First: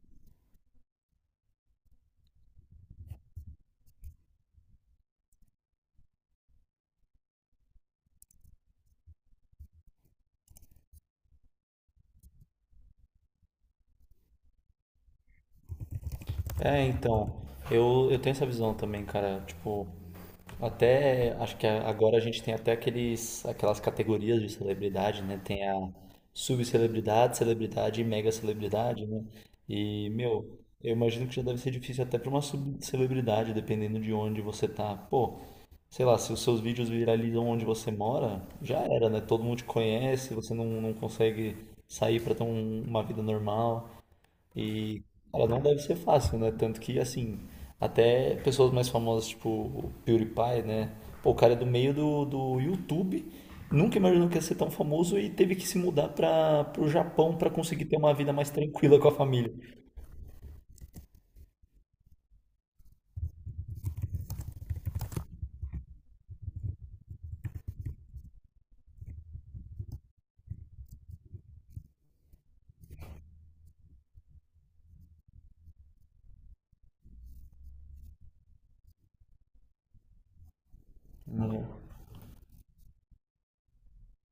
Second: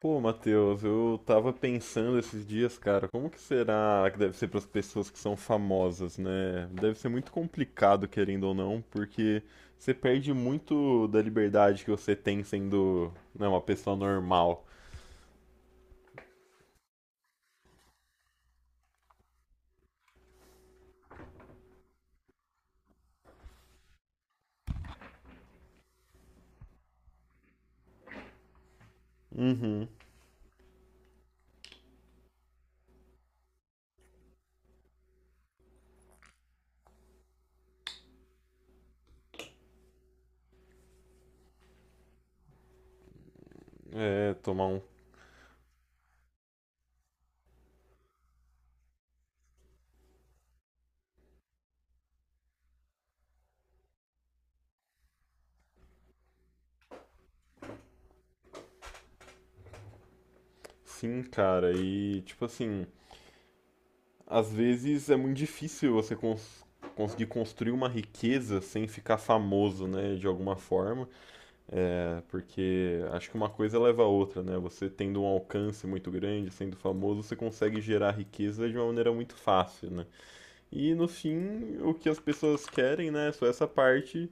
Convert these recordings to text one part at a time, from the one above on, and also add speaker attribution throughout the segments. Speaker 1: Pô, Matheus, eu tava pensando esses dias, cara, como que será que deve ser para as pessoas que são famosas, né? Deve ser muito complicado, querendo ou não, porque você perde muito da liberdade que você tem sendo, né, uma pessoa normal.
Speaker 2: É, então, eu tenho essa visão também, cara. Tipo, até acho que agora a gente tem até aquelas categorias de celebridade, né? Tem a subcelebridade, celebridade e mega celebridade, né? E, meu, eu imagino que já deve ser difícil até para uma subcelebridade, dependendo de onde você tá. Pô, sei lá, se os seus vídeos viralizam onde você mora, já era, né? Todo mundo te conhece, você não consegue sair para ter uma vida normal.
Speaker 1: É, tomar um
Speaker 2: E, cara, não deve ser fácil, né? Tanto que, assim, até pessoas mais famosas, tipo o PewDiePie, né? Pô, o cara é do meio do YouTube, nunca imaginou que ia ser tão famoso e teve que se mudar para pro Japão para conseguir ter uma vida mais tranquila com a família.
Speaker 1: sim, cara, e tipo assim, às vezes é muito difícil você conseguir construir uma riqueza sem ficar famoso, né, de alguma forma. É, porque acho que uma coisa leva a outra, né? Você tendo um alcance muito grande, sendo famoso, você consegue gerar riqueza de uma maneira muito fácil, né? E no
Speaker 2: Né?
Speaker 1: fim, o que as pessoas querem, né, é só essa parte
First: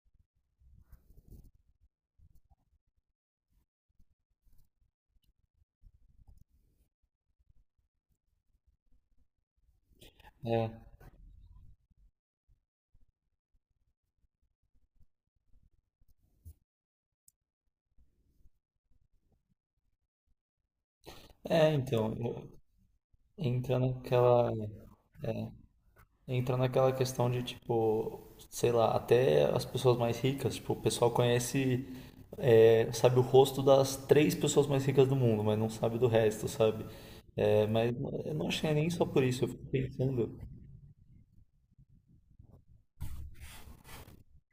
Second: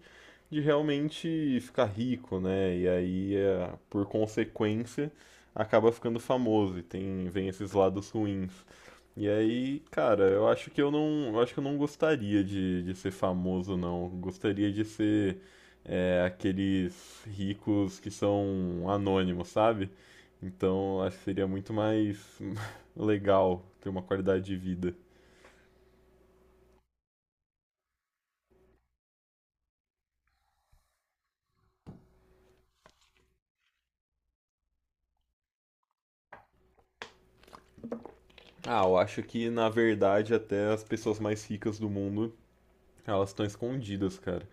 Speaker 1: de realmente ficar rico, né? E aí, é, por consequência, acaba ficando famoso e tem vem esses lados ruins. E aí, cara,
Speaker 2: É,
Speaker 1: eu acho que eu não gostaria de ser famoso, não. Gostaria de ser é, aqueles ricos que são anônimos, sabe? Então, acho que seria muito
Speaker 2: então,
Speaker 1: mais legal
Speaker 2: entra
Speaker 1: ter uma qualidade
Speaker 2: naquela,
Speaker 1: de vida.
Speaker 2: entra naquela questão de, tipo, sei lá, até as pessoas mais ricas, tipo, o pessoal conhece sabe o rosto das três pessoas mais ricas do mundo, mas não sabe do resto, sabe? É, mas eu não achei
Speaker 1: Ah,
Speaker 2: nem
Speaker 1: eu
Speaker 2: só
Speaker 1: acho
Speaker 2: por isso, eu
Speaker 1: que
Speaker 2: fico
Speaker 1: na verdade
Speaker 2: pensando,
Speaker 1: até as pessoas mais ricas do mundo, elas estão escondidas, cara.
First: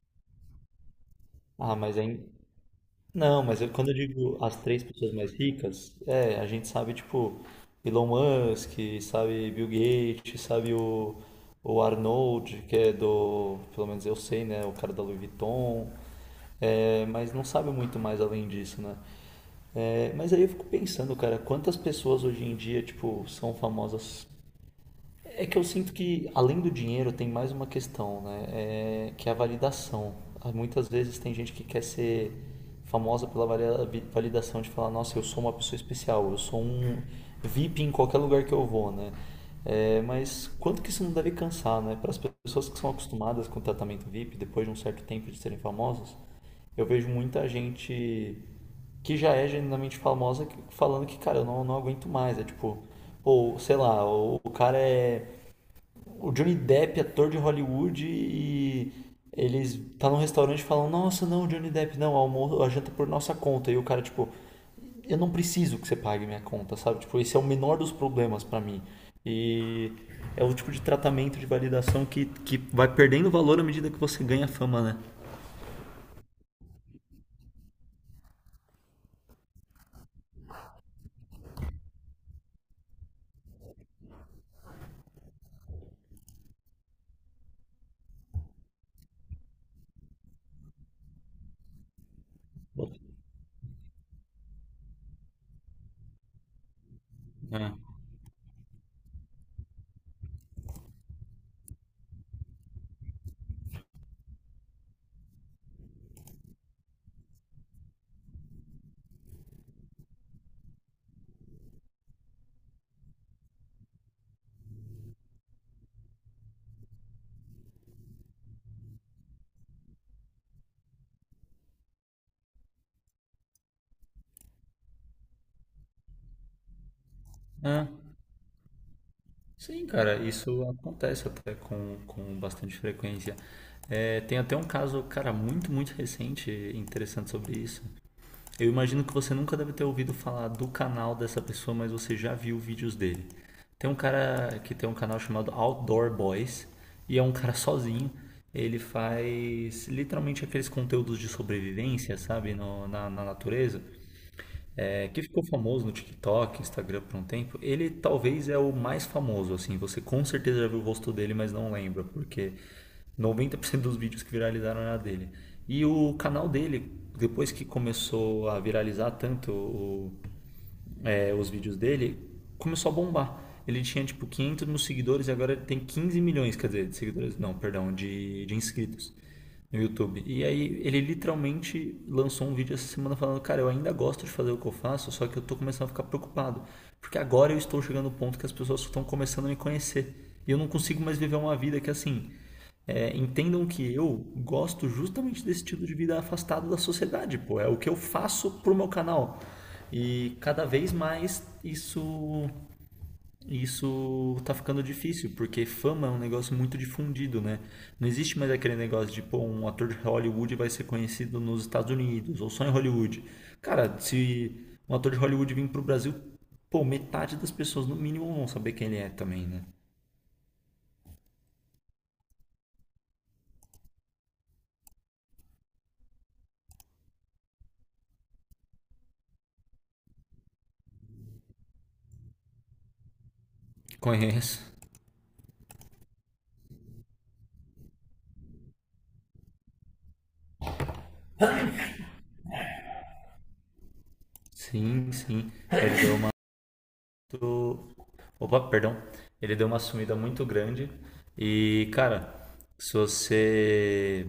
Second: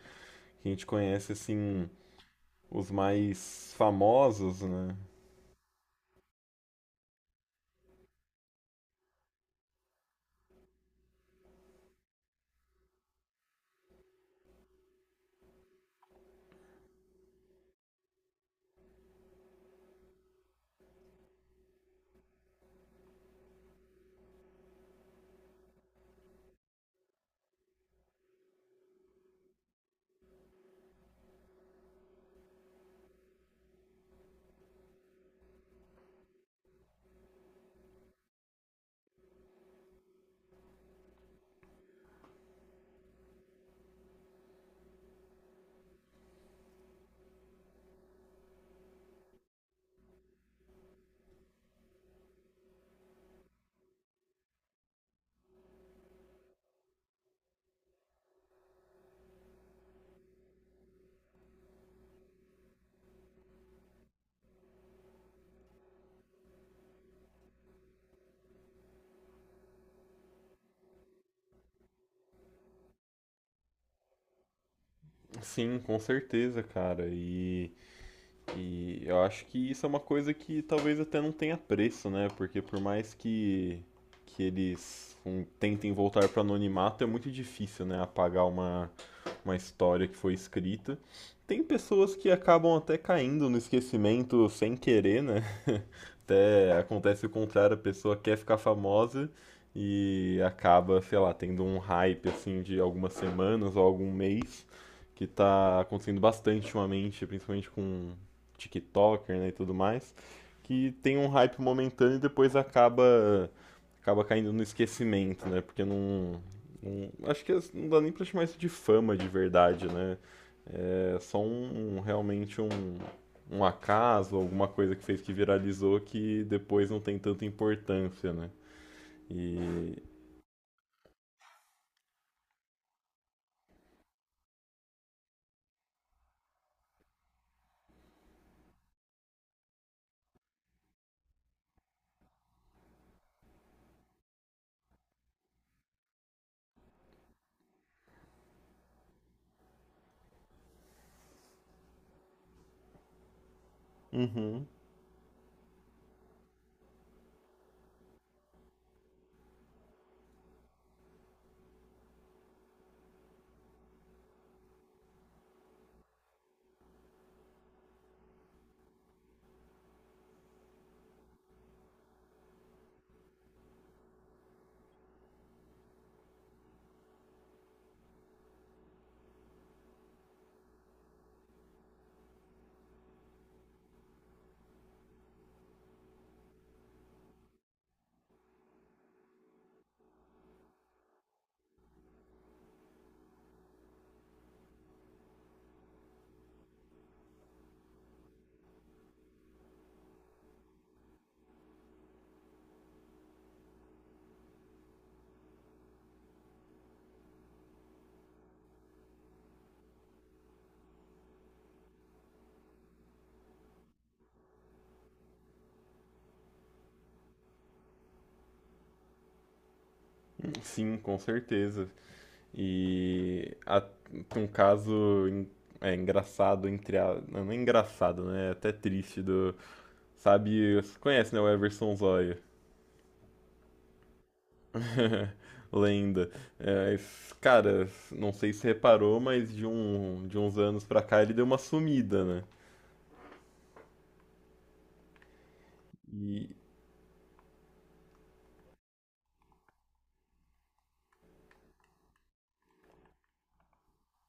Speaker 1: A gente conhece
Speaker 2: ah,
Speaker 1: assim
Speaker 2: mas aí.
Speaker 1: os
Speaker 2: Não, mas
Speaker 1: mais
Speaker 2: quando eu digo as
Speaker 1: famosos,
Speaker 2: três
Speaker 1: né?
Speaker 2: pessoas mais ricas, é, a gente sabe, tipo, Elon Musk, sabe Bill Gates, sabe o Arnold, que é do, pelo menos eu sei, né, o cara da Louis Vuitton, é, mas não sabe muito mais além disso, né? É, mas aí eu fico pensando, cara, quantas pessoas hoje em dia, tipo, são famosas. É que eu sinto que, além do dinheiro, tem mais uma questão, né? É, que é a validação. Muitas vezes tem gente que quer ser famosa pela validação de falar, nossa, eu sou uma pessoa especial, eu sou um VIP em qualquer lugar que eu vou, né? É, mas quanto que isso não deve cansar, né? Para as pessoas que são acostumadas com o tratamento VIP, depois de um certo tempo de serem famosas, eu vejo muita gente que já é genuinamente famosa falando que, cara, eu não aguento mais. É tipo, ou sei lá, o cara é o Johnny Depp, ator de Hollywood, e eles tá num restaurante e falam, nossa, não, Johnny Depp, não, almoço, a janta é por nossa conta. E o cara, tipo, eu não preciso que você pague minha conta, sabe? Tipo, esse é o menor dos problemas pra mim. E é o tipo de tratamento de validação que vai perdendo valor à medida que você ganha fama, né?
Speaker 1: Sim, com certeza, cara. E eu acho que isso é uma coisa que talvez até não tenha preço, né? Porque por mais que eles um, tentem voltar para o anonimato, é muito difícil, né? Apagar uma história que foi escrita. Tem pessoas que acabam até caindo no esquecimento sem querer, né? Até acontece o
Speaker 2: Ah,
Speaker 1: contrário, a pessoa quer ficar famosa e acaba, sei lá, tendo um hype assim de algumas semanas ou algum mês, que tá acontecendo bastante ultimamente, principalmente com TikToker né, e tudo mais, que tem um hype momentâneo e depois acaba caindo no esquecimento, né? Porque não, não- Acho que não dá nem pra chamar isso de fama de verdade, né? É só realmente um acaso, alguma coisa que fez que viralizou que depois não tem tanta
Speaker 2: ah,
Speaker 1: importância, né?
Speaker 2: sim,
Speaker 1: E.
Speaker 2: cara, isso acontece até com bastante frequência. É, tem até um caso, cara, muito recente, interessante sobre isso. Eu imagino que você nunca deve ter ouvido falar do canal dessa pessoa, mas você já viu vídeos dele. Tem um cara que tem um canal chamado Outdoor Boys e é um cara sozinho. Ele faz literalmente aqueles conteúdos de sobrevivência, sabe, na natureza
Speaker 1: Uhum.
Speaker 2: é, que ficou famoso no TikTok, Instagram por um tempo, ele talvez é o mais famoso, assim, você com certeza já viu o rosto dele, mas não lembra, porque 90% dos vídeos que viralizaram era dele. E o canal dele, depois que começou a viralizar tanto os vídeos dele, começou a bombar. Ele tinha tipo 500 mil seguidores e agora ele tem 15 milhões, quer dizer, de seguidores, não, perdão, de inscritos no YouTube. E aí ele literalmente lançou um vídeo essa semana falando, cara, eu ainda gosto de fazer o que eu faço, só que eu tô começando a ficar preocupado, porque agora eu estou chegando no ponto que as pessoas estão começando a me conhecer. E eu não consigo mais viver uma vida que assim, é, entendam que eu gosto justamente desse estilo de vida afastado da sociedade, pô. É o que eu faço pro meu canal. E cada vez mais isso tá ficando difícil, porque fama é um negócio muito difundido, né? Não existe mais aquele negócio de, pô, um ator de Hollywood vai ser conhecido nos Estados Unidos, ou só em Hollywood. Cara, se um ator de Hollywood vir pro Brasil, pô, metade das pessoas no mínimo vão saber quem ele é também, né?
Speaker 1: Sim, com certeza. E um caso é, engraçado, não, não é engraçado, né? É até triste do. Sabe, você conhece, né? O Everson Zóia.
Speaker 2: Conheço.
Speaker 1: Lenda. É, esse cara, não sei se reparou, mas de uns anos pra cá ele deu uma sumida, né?
Speaker 2: Sim, sim. Ele deu uma
Speaker 1: E.
Speaker 2: muito. Opa, perdão. Ele deu uma sumida muito grande. E, cara, se você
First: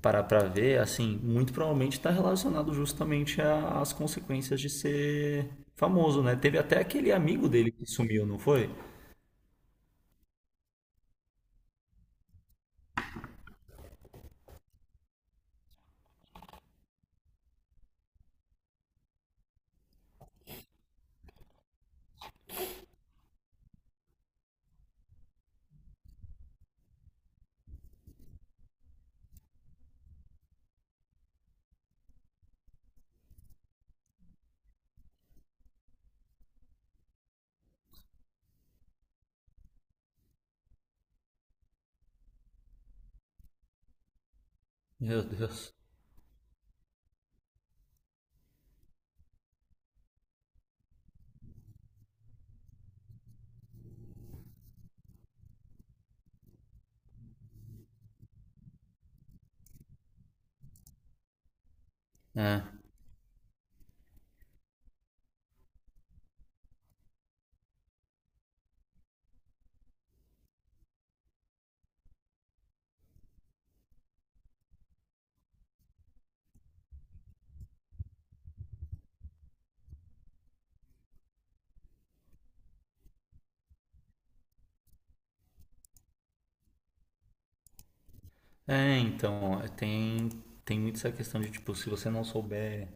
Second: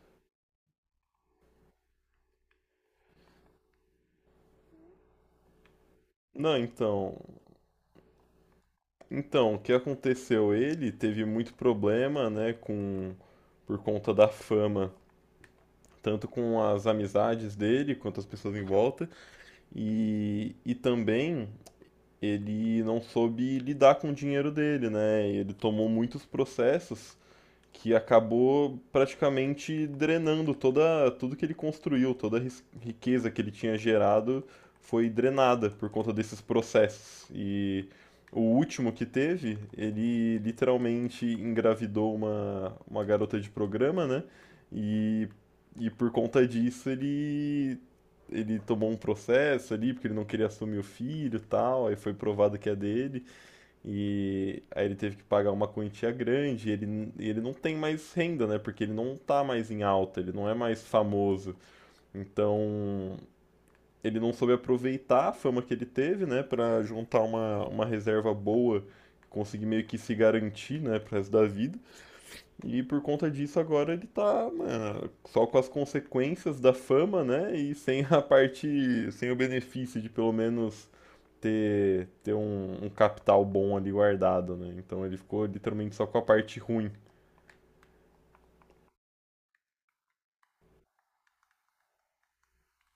Speaker 2: parar pra ver, assim, muito provavelmente tá relacionado justamente às consequências de ser famoso, né?
Speaker 1: Não,
Speaker 2: Teve até aquele
Speaker 1: então.
Speaker 2: amigo dele que sumiu, não foi?
Speaker 1: Então, o que aconteceu? Ele teve muito problema, né? Com, por conta da fama, tanto com as amizades dele quanto as pessoas em volta. E também ele não soube lidar com o dinheiro dele, né? Ele tomou muitos processos que acabou praticamente drenando toda, tudo que ele construiu, toda a riqueza que ele tinha gerado foi drenada por conta desses processos. E o último que teve, ele literalmente engravidou uma garota de programa, né?
Speaker 2: Meu
Speaker 1: E,
Speaker 2: Deus.
Speaker 1: e por conta disso ele tomou um processo ali, porque ele não queria assumir o filho e tal, aí foi provado que é dele. E aí ele teve que pagar uma quantia grande, e ele não tem mais renda, né? Porque ele não tá mais em alta, ele não é mais famoso.
Speaker 2: É.
Speaker 1: Então, ele não soube aproveitar a fama que ele teve, né? Pra juntar uma reserva boa, conseguir meio que se garantir, né? Pro resto da vida. E por conta disso agora ele tá, mano, só com as consequências da fama, né? E sem a parte, sem o benefício de pelo menos ter um capital bom ali guardado, né? Então ele ficou literalmente só com a parte ruim.
Speaker 2: É, então, tem, tem muito essa questão de, tipo, se você não souber.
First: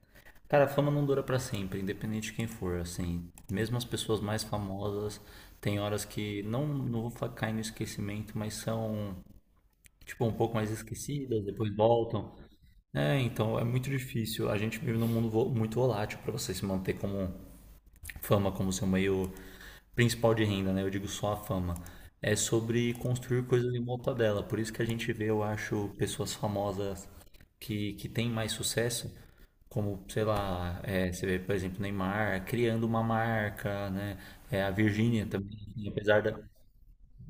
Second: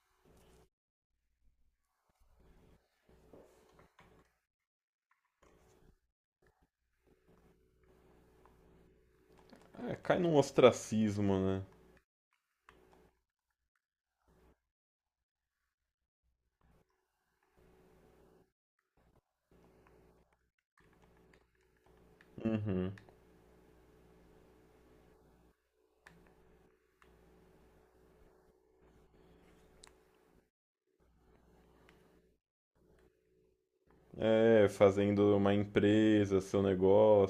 Speaker 2: Cara, a fama não dura pra sempre, independente de quem for, assim. Mesmo as pessoas mais famosas têm horas que não, cair no esquecimento, mas são,
Speaker 1: É, cai
Speaker 2: tipo, um
Speaker 1: num
Speaker 2: pouco mais
Speaker 1: ostracismo,
Speaker 2: esquecidas,
Speaker 1: né?
Speaker 2: depois voltam. É, então é muito difícil. A gente vive num mundo muito volátil pra você se manter como fama, como seu meio principal de renda, né? Eu digo só a fama. É
Speaker 1: Uhum.
Speaker 2: sobre construir coisas em volta dela. Por isso que a gente vê, eu acho, pessoas famosas que tem mais sucesso, como, sei lá, é, você vê, por exemplo, Neymar criando uma marca, né? É,
Speaker 1: É,
Speaker 2: a Virgínia
Speaker 1: fazendo
Speaker 2: também,
Speaker 1: uma
Speaker 2: apesar
Speaker 1: empresa, seu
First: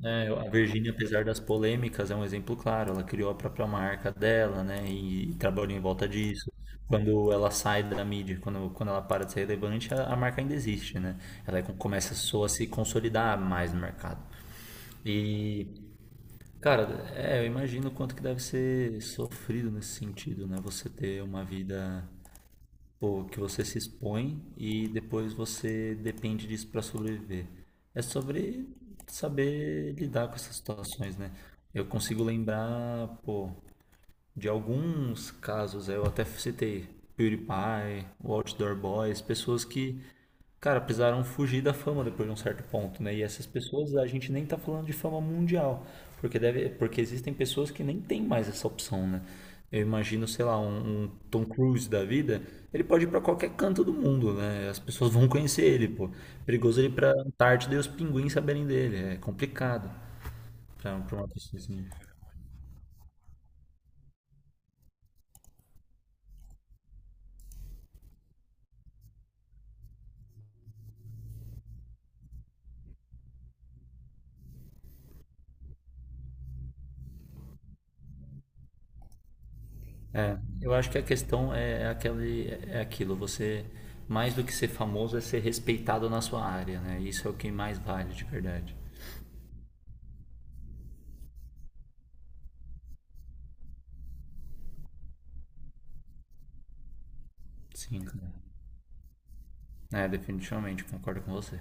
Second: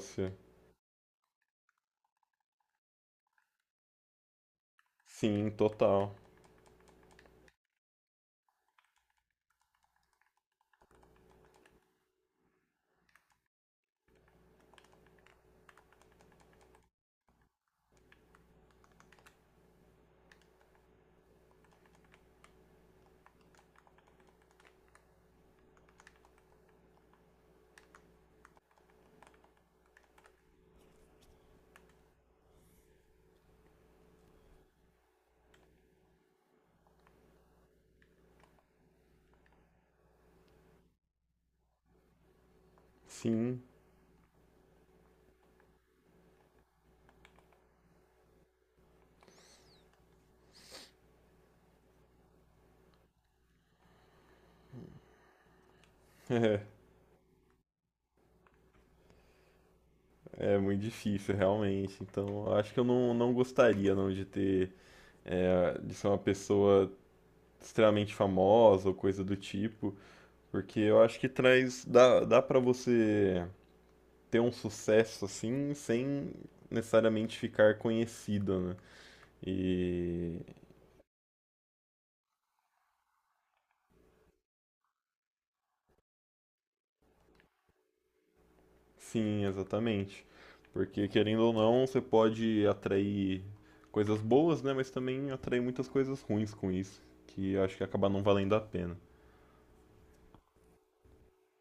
Speaker 2: né, a Virgínia, apesar das polêmicas, é um exemplo claro. Ela criou a própria marca dela, né? E
Speaker 1: Sim,
Speaker 2: trabalhou em volta
Speaker 1: total.
Speaker 2: disso. Quando ela sai da mídia, quando ela para de ser relevante, a marca ainda existe, né? Ela é começa só a se consolidar mais no mercado. E, cara, é, eu imagino o quanto que deve ser sofrido nesse sentido, né? Você ter uma vida, pô, que você se expõe e depois você depende disso para sobreviver. É sobre saber lidar com essas situações, né? Eu consigo lembrar, pô, de alguns casos, eu até citei PewDiePie, o Outdoor Boys, pessoas que. Cara, precisaram fugir da fama depois de um certo ponto, né? E essas
Speaker 1: Sim,
Speaker 2: pessoas, a gente nem tá falando de fama mundial, porque deve, porque existem pessoas que nem têm mais essa opção, né? Eu imagino, sei lá, um Tom Cruise da vida, ele pode ir pra qualquer canto do mundo, né? As pessoas vão conhecer ele, pô.
Speaker 1: é,
Speaker 2: Perigoso ele ir pra Antártida e os pinguins saberem dele, é complicado
Speaker 1: é muito
Speaker 2: pra uma
Speaker 1: difícil,
Speaker 2: pessoa assim.
Speaker 1: realmente. Então, eu acho que eu não, não gostaria, não, de ter, é, de ser uma pessoa extremamente famosa ou coisa do tipo, porque eu acho que dá para você ter um sucesso assim, sem necessariamente ficar conhecido, né? E
Speaker 2: Eu acho que a questão é aquele, é aquilo, você, mais do que ser famoso, é ser respeitado na sua área, né? Isso é o que mais vale, de verdade.
Speaker 1: sim, exatamente. Porque querendo ou não, você pode atrair coisas boas, né? Mas também atrair muitas coisas ruins com isso, que eu acho que
Speaker 2: Sim.
Speaker 1: acaba não valendo a pena.
Speaker 2: É, definitivamente, concordo com você.